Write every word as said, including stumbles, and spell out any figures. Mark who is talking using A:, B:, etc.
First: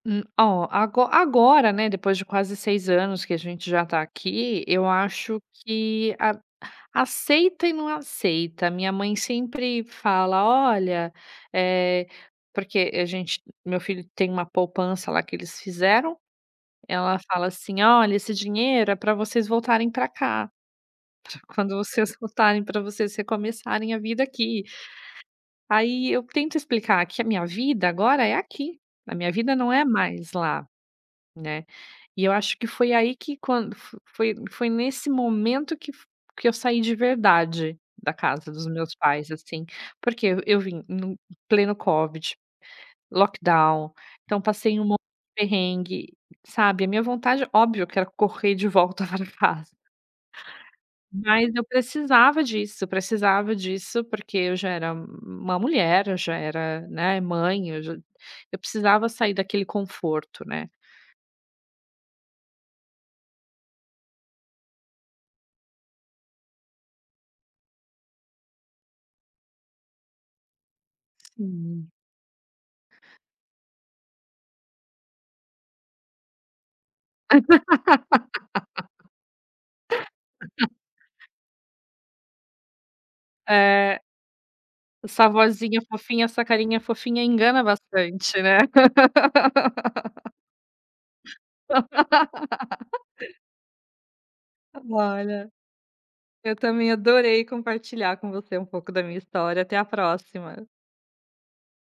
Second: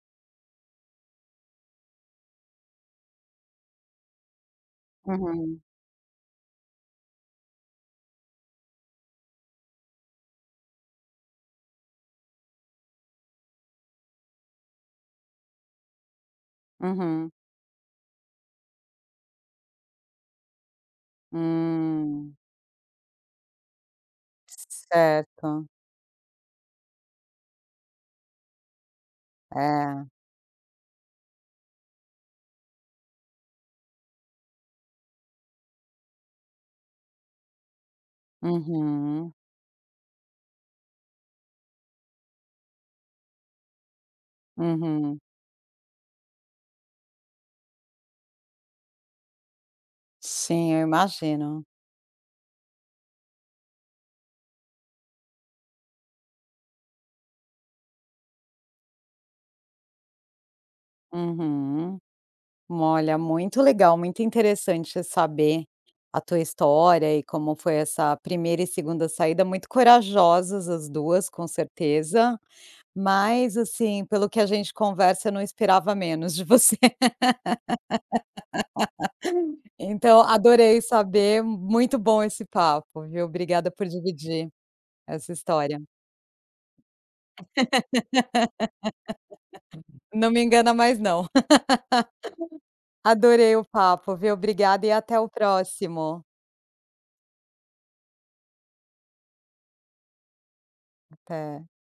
A: Hum, ó, ago agora, né, depois de quase seis anos que a gente já tá aqui, eu acho
B: Uhum.
A: que a aceita e não aceita, a minha mãe sempre fala: "Olha", eh, porque a gente meu filho tem uma poupança lá que eles fizeram, ela
B: Uhum.
A: fala assim: "Olha, esse dinheiro é pra vocês voltarem para cá. Para quando vocês
B: Hum.
A: voltarem, pra vocês recomeçarem a vida aqui".
B: Certo.
A: Aí eu tento explicar que a minha vida agora é aqui, a minha vida não é
B: É.
A: mais lá, né, e eu acho que foi aí que quando foi foi nesse momento que f que eu saí de verdade, da casa dos meus pais,
B: Uhum.
A: assim. Porque eu vim em pleno COVID, lockdown, então, passei um monte
B: Uhum.
A: perrengue, sabe? A minha vontade, óbvio, quero correr de volta pra casa.
B: Sim, eu
A: Mas eu
B: imagino.
A: precisava disso, precisava disso, porque eu já era uma mulher, eu já era, né, mãe, eu já eu precisava sair daquele conforto, né?
B: Uhum. Olha, muito legal, muito interessante saber a tua história e como foi essa primeira e segunda saída, muito corajosas as duas, com
A: Sim.
B: certeza, mas assim pelo que a gente conversa não esperava menos de você. Então adorei saber, muito bom esse papo, viu? Obrigada por
A: É.
B: dividir,
A: Essa
B: essa história.
A: vozinha fofinha, essa carinha fofinha engana bastante, né?
B: Não me engana mais não. Adorei o papo viu, obrigada e até o
A: Olha.
B: próximo.
A: Eu também adorei compartilhar com você um pouco da minha história, até a próxima.
B: Até.